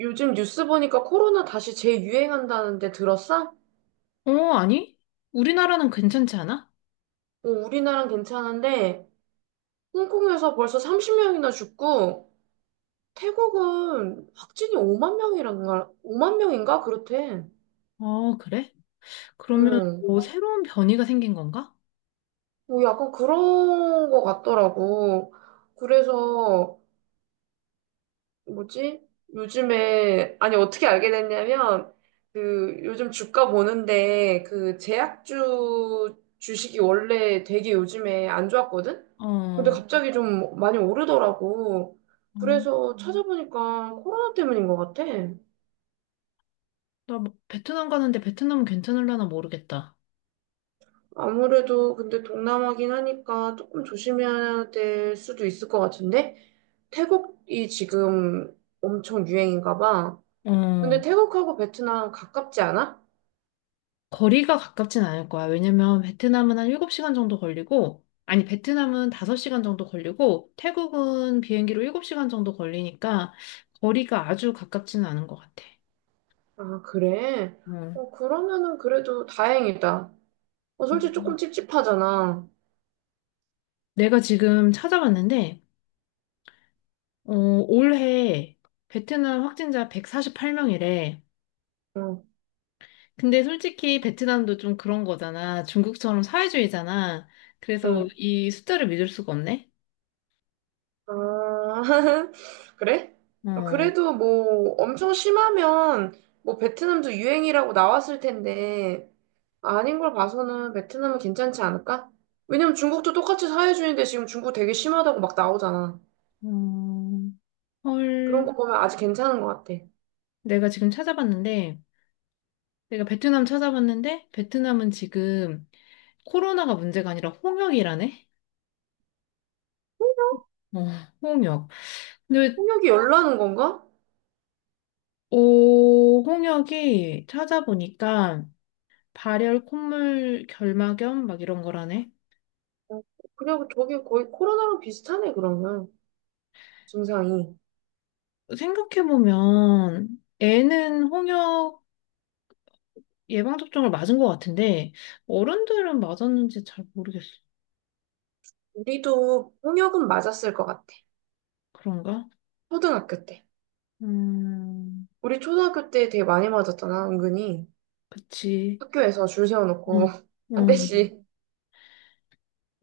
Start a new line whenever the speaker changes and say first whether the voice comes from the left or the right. right: 요즘 뉴스 보니까 코로나 다시 재유행한다는데 들었어?
left: 어, 아니? 우리나라는 괜찮지 않아?
right: 어, 우리나라는 괜찮은데 홍콩에서 벌써 30명이나 죽고 태국은 확진이 5만 명이란가 5만 명인가 그렇대.
left: 어, 그래? 그러면
right: 응.
left: 뭐 새로운 변이가 생긴 건가?
right: 뭐 약간 그런 거 같더라고. 그래서 뭐지? 요즘에, 아니, 어떻게 알게 됐냐면, 그, 요즘 주가 보는데, 그, 제약주 주식이 원래 되게 요즘에 안 좋았거든? 근데
left: 어,
right: 갑자기 좀 많이 오르더라고.
left: 어,
right: 그래서 찾아보니까 코로나 때문인 것 같아.
left: 나뭐 베트남 가는데 베트남은 괜찮을라나 모르겠다.
right: 아무래도 근데 동남아긴 하니까 조금 조심해야 될 수도 있을 것 같은데? 태국이 지금 엄청 유행인가 봐. 근데
left: 어,
right: 태국하고 베트남 가깝지 않아?
left: 거리가 가깝진 않을 거야. 왜냐면 베트남은 한 7시간 정도 걸리고, 아니, 베트남은 5시간 정도 걸리고, 태국은 비행기로 7시간 정도 걸리니까 거리가 아주 가깝지는 않은 것 같아.
right: 아, 그래?
left: 어.
right: 어, 그러면은 그래도 다행이다. 어, 솔직히 조금 찝찝하잖아.
left: 내가 지금 찾아봤는데, 어, 올해 베트남 확진자 148명이래.
right: 응,
left: 근데 솔직히 베트남도 좀 그런 거잖아. 중국처럼 사회주의잖아. 그래서
right: 응.
left: 이 숫자를 믿을 수가 없네.
right: 아, 그래? 어,
left: 어,
right: 그래도 뭐 엄청 심하면 뭐 베트남도 유행이라고 나왔을 텐데 아닌 걸 봐서는 베트남은 괜찮지 않을까? 왜냐면 중국도 똑같이 사회주의인데 지금 중국 되게 심하다고 막 나오잖아.
left: 음,
right: 그런
left: 헐.
right: 거 보면 아직 괜찮은 것 같아.
left: 내가 지금 찾아봤는데, 내가 베트남 찾아봤는데, 베트남은 지금 코로나가 문제가 아니라 홍역이라네? 어, 홍역. 근데,
right: 폭력이 열나는 건가?
left: 오, 홍역이 찾아보니까 발열, 콧물, 결막염, 막 이런 거라네.
right: 어, 그냥 저기 거의 코로나랑 비슷하네, 그러면. 증상이.
left: 생각해보면 애는 홍역 예방접종을 맞은 것 같은데 어른들은 맞았는지 잘 모르겠어.
right: 우리도 폭력은 맞았을 것 같아.
left: 그런가?
right: 초등학교 때.
left: 음,
right: 우리 초등학교 때 되게 많이 맞았잖아, 은근히.
left: 그치.
right: 학교에서 줄
left: 응,
right: 세워놓고
left: 응.
right: 한 대씩.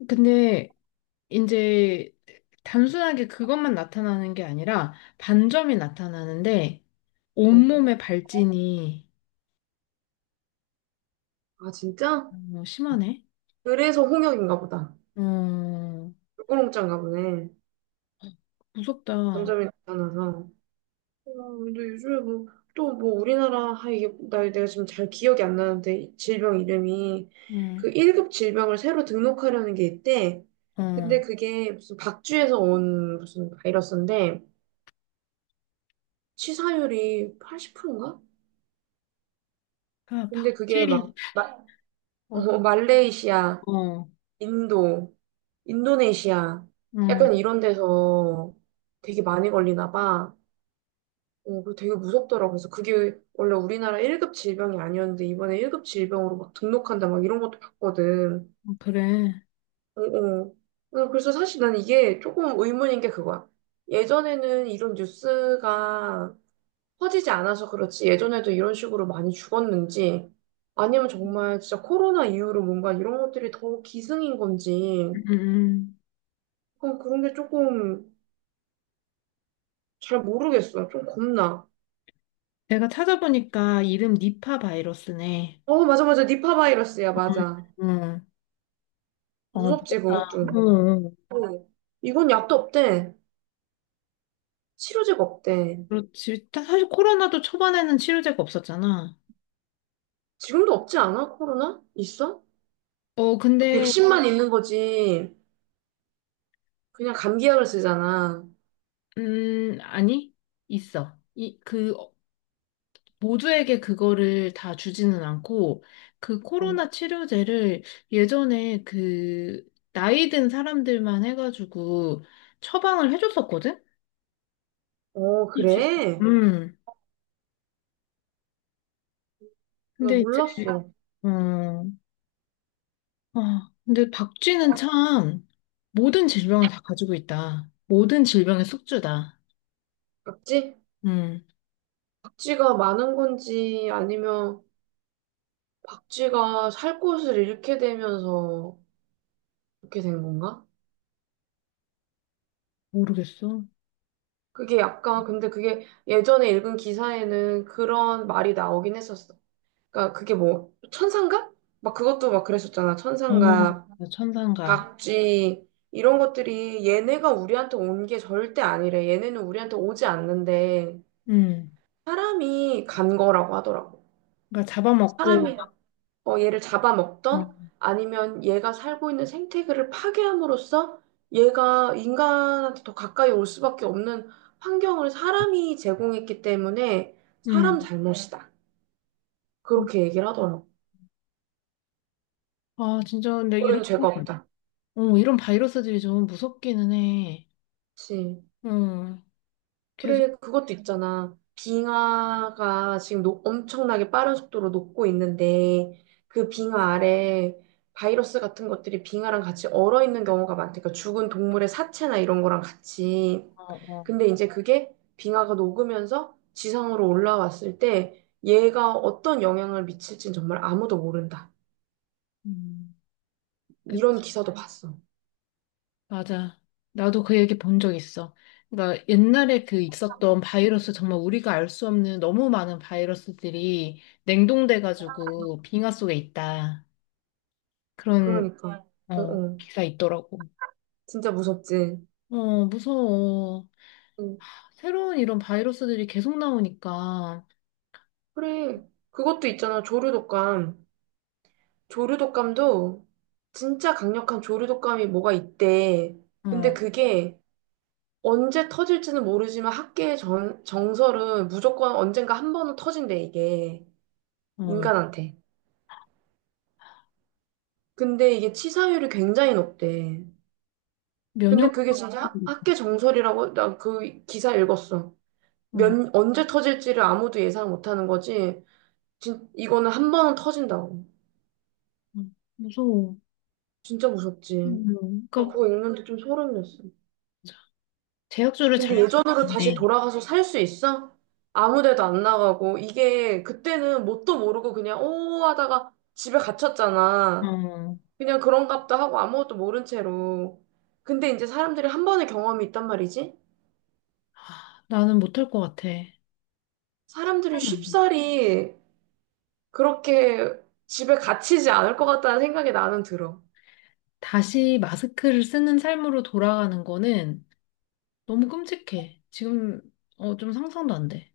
left: 근데 이제 단순하게 그것만 나타나는 게 아니라 반점이 나타나는데
right: 어.
left: 온몸에 발진이
right: 아, 진짜?
left: 너무 심하네.
right: 그래서 홍역인가 보다.
left: 어,
right: 꿀꼬롱짠가 보네.
left: 무섭다.
right: 반점이 나타나서. 어, 근데 요즘에 뭐, 또 뭐 우리나라, 아, 이게, 나 내가 지금 잘 기억이 안 나는데, 이 질병 이름이. 그
left: 응.
right: 1급 질병을 새로 등록하려는 게 있대.
left: 어,
right: 근데 그게 무슨 박쥐에서 온 무슨 바이러스인데, 치사율이 80%인가?
left: 아,
right: 근데 그게
left: 박쥐.
right: 막
left: 어,
right: 말레이시아,
left: 어.
right: 인도, 인도네시아
left: 어.
right: 약간 이런 데서 되게 많이 걸리나 봐. 어, 그 되게 무섭더라고. 그래서 그게 원래 우리나라 1급 질병이 아니었는데 이번에 1급 질병으로 막 등록한다 막 이런 것도 봤거든.
left: 어, 그래.
right: 어, 어. 어, 그래서 사실 난 이게 조금 의문인 게 그거야. 예전에는 이런 뉴스가 퍼지지 않아서 그렇지 예전에도 이런 식으로 많이 죽었는지 아니면 정말 진짜 코로나 이후로 뭔가 이런 것들이 더 기승인 건지
left: 음, 음, 음.
right: 그건 그런 게 조금 잘 모르겠어. 좀 겁나.
left: 내가 찾아보니까 이름 니파 바이러스네.
right: 어, 맞아, 맞아. 니파 바이러스야, 맞아.
left: 응. 어,
right: 무섭지,
left: 무섭다.
right: 그것도.
left: 어, 어.
right: 응. 이건 약도 없대. 치료제가 없대.
left: 그렇지. 사실 코로나도 초반에는 치료제가 없었잖아.
right: 지금도 없지 않아? 코로나? 있어?
left: 어,
right: 그
left: 근데,
right: 백신만 있는 거지. 그냥 감기약을 쓰잖아.
left: 아니, 있어. 이, 그, 어, 모두에게 그거를 다 주지는 않고, 그
right: 어,
left: 코로나 치료제를 예전에 그, 나이 든 사람들만 해가지고 처방을 해줬었거든?
right: 어,
left: 그치.
right: 그래?
left: 음.
right: 나
left: 근데 이제,
right: 몰랐어.
left: 어, 아, 근데 박쥐는 참 모든 질병을 다 가지고 있다. 모든 질병의 숙주다.
right: 맞지?
left: 음,
right: 박쥐가 많은 건지 아니면 박쥐가 살 곳을 잃게 되면서 그렇게 된 건가?
left: 모르겠어.
right: 그게 약간 근데 그게 예전에 읽은 기사에는 그런 말이 나오긴 했었어. 그러니까 그게 뭐 천상갑? 막 그것도 막 그랬었잖아. 천상갑,
left: 어, 천상갑.
right: 박쥐 이런 것들이 얘네가 우리한테 온 게 절대 아니래. 얘네는 우리한테 오지 않는데
left: 음,
right: 사람이 간 거라고 하더라고.
left: 그러니까 잡아먹고.
right: 사람이 어, 얘를 잡아먹던
left: 어,
right: 아니면 얘가 살고 있는 생태계를 파괴함으로써 얘가 인간한테 더 가까이 올 수밖에 없는 환경을 사람이 제공했기 때문에 사람 네.
left: 음.
right: 잘못이다. 그렇게 얘기를 하더라고.
left: 아, 진짜 근데 이런,
right: 우리는 죄가 네. 없다.
left: 어, 이런 바이러스들이 좀 무섭기는 해.
right: 그지
left: 어,
right: 그래,
left: 계속,
right: 그것도 있잖아. 빙하가 지금 엄청나게 빠른 속도로 녹고 있는데, 그 빙하 아래 바이러스 같은 것들이 빙하랑 같이 얼어 있는 경우가 많다니까, 죽은 동물의 사체나 이런 거랑 같이.
left: 어, 어.
right: 근데 이제 그게 빙하가 녹으면서 지상으로 올라왔을 때, 얘가 어떤 영향을 미칠진 정말 아무도 모른다.
left: 음,
right: 이런 기사도 봤어.
left: 맞아. 나도 그 얘기 본 적 있어. 그러니까 옛날에 그 있었던 바이러스 정말 우리가 알 수 없는 너무 많은 바이러스들이 냉동돼가지고 빙하 속에 있다. 그런
right: 그러니까. 음. 어,
left: 어,
right: 어.
left: 기사 있더라고.
right: 진짜 무섭지.
left: 어, 무서워.
right: 응.
left: 새로운 이런 바이러스들이 계속 나오니까
right: 그래. 그것도 있잖아. 조류 독감. 조류독감도 진짜 강력한 조류독감이 뭐가 있대. 근데
left: 어,
right: 그게 언제 터질지는 모르지만 학계의 정설은 무조건 언젠가 한 번은 터진대, 이게.
left: 어,
right: 인간한테. 근데 이게 치사율이 굉장히 높대.
left: 면역
right: 근데 그게 진짜 학계 정설이라고 나 그 기사 읽었어.
left: 어,
right: 언제 터질지를 아무도 예상 못하는 거지. 이거는 한 번은 터진다고.
left: 어, 무서워.
right: 진짜 무섭지. 나
left: 그러니까
right: 그거 읽는데 좀 소름이었어.
left: 제약주를 잘
right: 근데 예전으로 다시
left: 지키네.
right: 돌아가서 살 수 있어? 아무 데도 안 나가고, 이게 그때는 뭣도 모르고 그냥 오 하다가 집에 갇혔잖아.
left: 어,
right: 그냥 그런가 보다 하고 아무것도 모른 채로. 근데 이제 사람들이 한 번의 경험이 있단 말이지?
left: 하, 나는 못할 것 같아.
right: 사람들이 쉽사리 그렇게 집에 갇히지 않을 것 같다는 생각이 나는 들어.
left: 다시 마스크를 쓰는 삶으로 돌아가는 거는 너무 끔찍해. 지금 어, 좀 상상도 안 돼.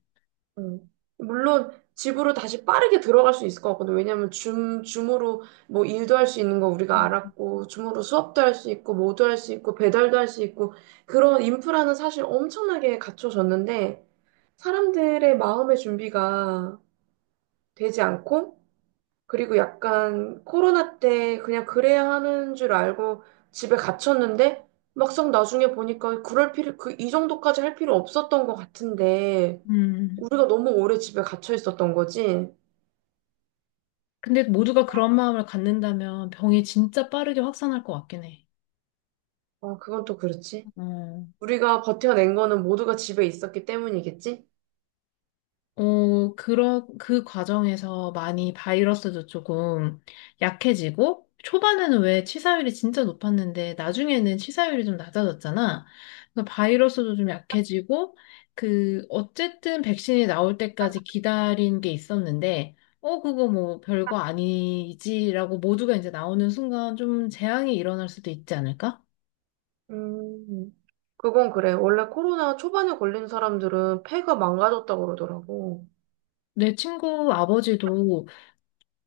right: 음. 물론 집으로 다시 빠르게 들어갈 수 있을 것 같거든. 왜냐면 줌으로 뭐 일도 할 수 있는 거 우리가 알았고, 줌으로 수업도 할 수 있고, 뭐도 할 수 있고, 배달도 할 수 있고, 그런 인프라는 사실 엄청나게 갖춰졌는데, 사람들의 마음의 준비가 되지 않고, 그리고 약간 코로나 때 그냥 그래야 하는 줄 알고 집에 갇혔는데 막상 나중에 보니까 그 이 정도까지 할 필요 없었던 것 같은데
left: 음.
right: 우리가 너무 오래 집에 갇혀 있었던 거지.
left: 근데 모두가 그런 마음을 갖는다면 병이 진짜 빠르게 확산할 것 같긴 해.
right: 아, 그건 또 그렇지.
left: 어.
right: 우리가 버텨낸 거는 모두가 집에 있었기 때문이겠지?
left: 어, 그런 그 과정에서 많이 바이러스도 조금 약해지고, 초반에는 왜 치사율이 진짜 높았는데, 나중에는 치사율이 좀 낮아졌잖아. 그 바이러스도 좀 약해지고, 그, 어쨌든 백신이 나올 때까지 기다린 게 있었는데, 어, 그거 뭐 별거 아니지라고 모두가 이제 나오는 순간 좀 재앙이 일어날 수도 있지 않을까?
right: 음, 그건 그래. 원래 코로나 초반에 걸린 사람들은 폐가 망가졌다고 그러더라고.
left: 내 친구 아버지도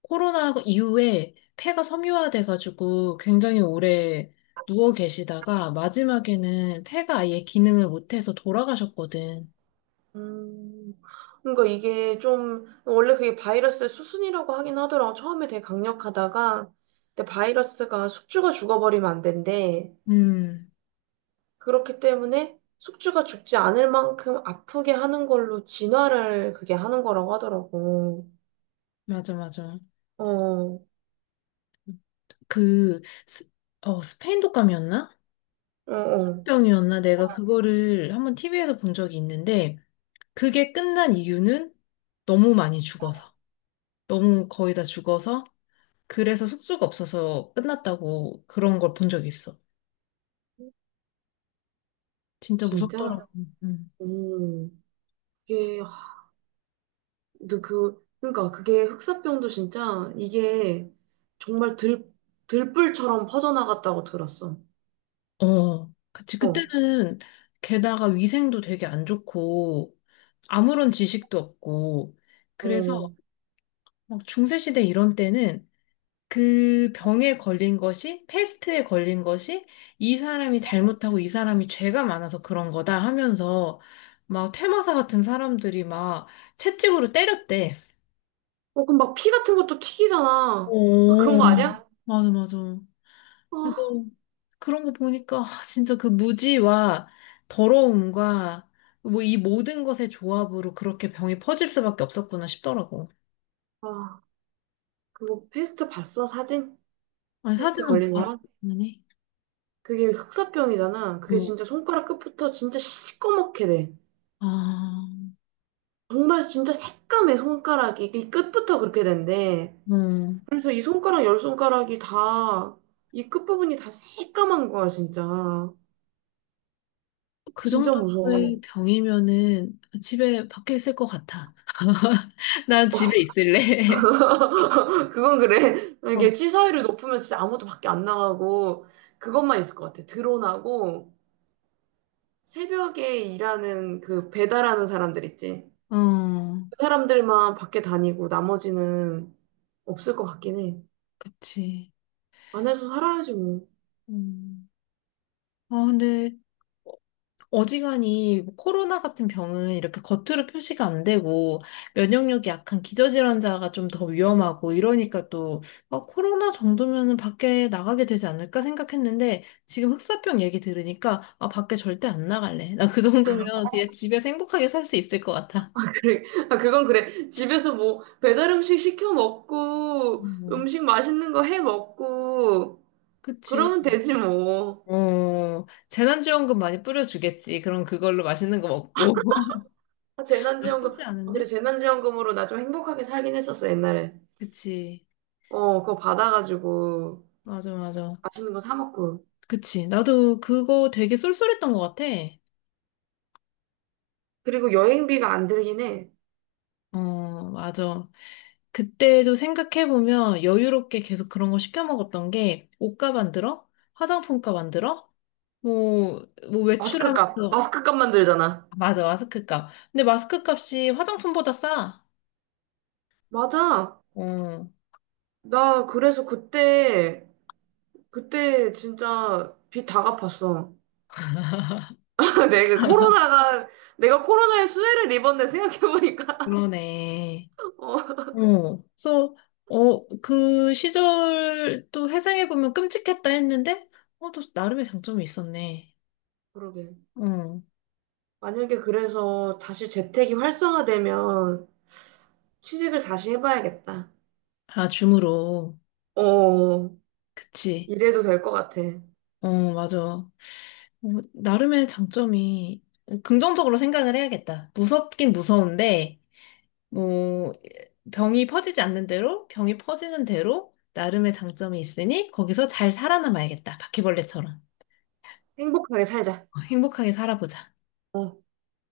left: 코로나 이후에 폐가 섬유화돼가지고 굉장히 오래 누워 계시다가 마지막에는 폐가 아예 기능을 못해서 돌아가셨거든.
right: 음, 그러니까 이게 좀, 원래 그게 바이러스의 수순이라고 하긴 하더라고. 처음에 되게 강력하다가, 근데 바이러스가 숙주가 죽어버리면 안 된대.
left: 음,
right: 그렇기 때문에 숙주가 죽지 않을 만큼 아프게 하는 걸로 진화를 그게 하는 거라고 하더라고.
left: 맞아, 맞아.
right: 어, 어,
left: 그, 스, 어, 스페인 독감이었나?
right: 어.
left: 병이었나? 내가 그거를 한번 TV에서 본 적이 있는데, 그게 끝난 이유는 너무 많이 죽어서. 너무 거의 다 죽어서. 그래서 숙소가 없어서 끝났다고 그런 걸 본 적이 있어. 진짜 무섭더라고.
right: 진짜?
left: 음.
right: 음, 이게, 하, 근데 그, 그러니까 그게 흑사병도 진짜 이게 정말 들불처럼 퍼져나갔다고 들었어.
left: 어, 그치.
right: 어.
left: 그때는 게다가 위생도 되게 안 좋고 아무런 지식도 없고 그래서
right: 어,
left: 막 중세시대 이런 때는 그 병에 걸린 것이 패스트에 걸린 것이 이 사람이 잘못하고 이 사람이 죄가 많아서 그런 거다 하면서 막 퇴마사 같은 사람들이 막 채찍으로 때렸대.
right: 어, 그럼 막 피 같은 것도 튀기잖아. 아, 그런
left: 오,
right: 거 아니야?
left: 맞아, 맞아. 그래서
right: 아,
left: 그런 거 보니까 아, 진짜 그 무지와 더러움과 뭐 이 모든 것의 조합으로 그렇게 병이 퍼질 수밖에 없었구나 싶더라고.
right: 어, 아, 그거 패스트 봤어? 사진?
left: 아니,
right: 패스트
left: 사진은 못
right: 걸린
left: 봤어,
right: 사람?
left: 당연히.
right: 그게 흑사병이잖아. 그게
left: 어,
right: 진짜 손가락 끝부터 진짜 시꺼멓게 돼.
left: 아,
right: 정말 진짜 새까매 손가락이 이 끝부터 그렇게 된대.
left: 어,
right: 그래서 이 손가락 열 손가락이 다 이 끝부분이 다 새까만 거야 진짜.
left: 그
right: 진짜 무서워.
left: 정도의 병이면은 집에 밖에 있을 것 같아. 난 집에 있을래.
right: 그건 그래. 이게 취사율이 높으면 진짜 아무도 밖에 안 나가고 그것만 있을 것 같아. 드론하고 새벽에 일하는 그 배달하는 사람들 있지.
left: 어, 어,
right: 그 사람들만 밖에 다니고 나머지는 없을 것 같긴 해.
left: 그치.
right: 안에서 살아야지 뭐.
left: 음. 아, 근데 어지간히 뭐 코로나 같은 병은 이렇게 겉으로 표시가 안 되고 면역력이 약한 기저질환자가 좀 더 위험하고 이러니까 또 아, 코로나 정도면은 밖에 나가게 되지 않을까 생각했는데 지금 흑사병 얘기 들으니까 아, 밖에 절대 안 나갈래. 나 그 정도면 그냥 집에서 행복하게 살 수 있을 것 같아.
right: 그래. 아, 그건 그래. 집에서 뭐 배달 음식 시켜 먹고
left: 음,
right: 음식 맛있는 거 해 먹고
left: 그치.
right: 그러면 되지 뭐.
left: 어, 재난지원금 많이 뿌려주겠지. 그럼 그걸로 맛있는 거 먹고.
right: 아, 재난지원금.
left: 나쁘지
right: 아, 그래
left: 않은데?
right: 재난지원금으로 나 좀 행복하게 살긴 했었어 옛날에.
left: 그치.
right: 어, 그거 받아가지고
left: 맞아, 맞아.
right: 맛있는 거 사 먹고.
left: 그치. 나도 그거 되게 쏠쏠했던 것 같아.
right: 그리고 여행비가 안 들긴 해.
left: 어, 맞아. 그때도 생각해보면 여유롭게 계속 그런 거 시켜 먹었던 게 옷값 안 들어? 화장품값 안 들어? 뭐, 뭐
right: 마스크 값.
left: 외출하면서.
right: 마스크 값만 들잖아.
left: 아, 맞아, 마스크값. 근데 마스크값이 화장품보다 싸.
right: 맞아.
left: 어,
right: 나 그래서 그때, 그때 진짜 빚 다 갚았어. 내가 코로나가, 내가 코로나에 수혜를 입었네 생각해보니까.
left: 그러네.
right: 어,
left: 어, 그래서, 어, 그 시절 또 회상해보면 끔찍했다 했는데, 어, 또 나름의 장점이 있었네.
right: 그러게.
left: 어,
right: 만약에 그래서 다시 재택이 활성화되면 취직을 다시 해봐야겠다.
left: 아, 줌으로.
right: 어,
left: 그치.
right: 이래도 될 것 같아.
left: 어, 맞아. 어, 나름의 장점이 어, 긍정적으로 생각을 해야겠다. 무섭긴 무서운데, 뭐, 병이 퍼지지 않는 대로, 병이 퍼지는 대로 나름의 장점이 있으니 거기서 잘 살아남아야겠다. 바퀴벌레처럼.
right: 행복하게 살자.
left: 어, 행복하게 살아보자.
right: 어.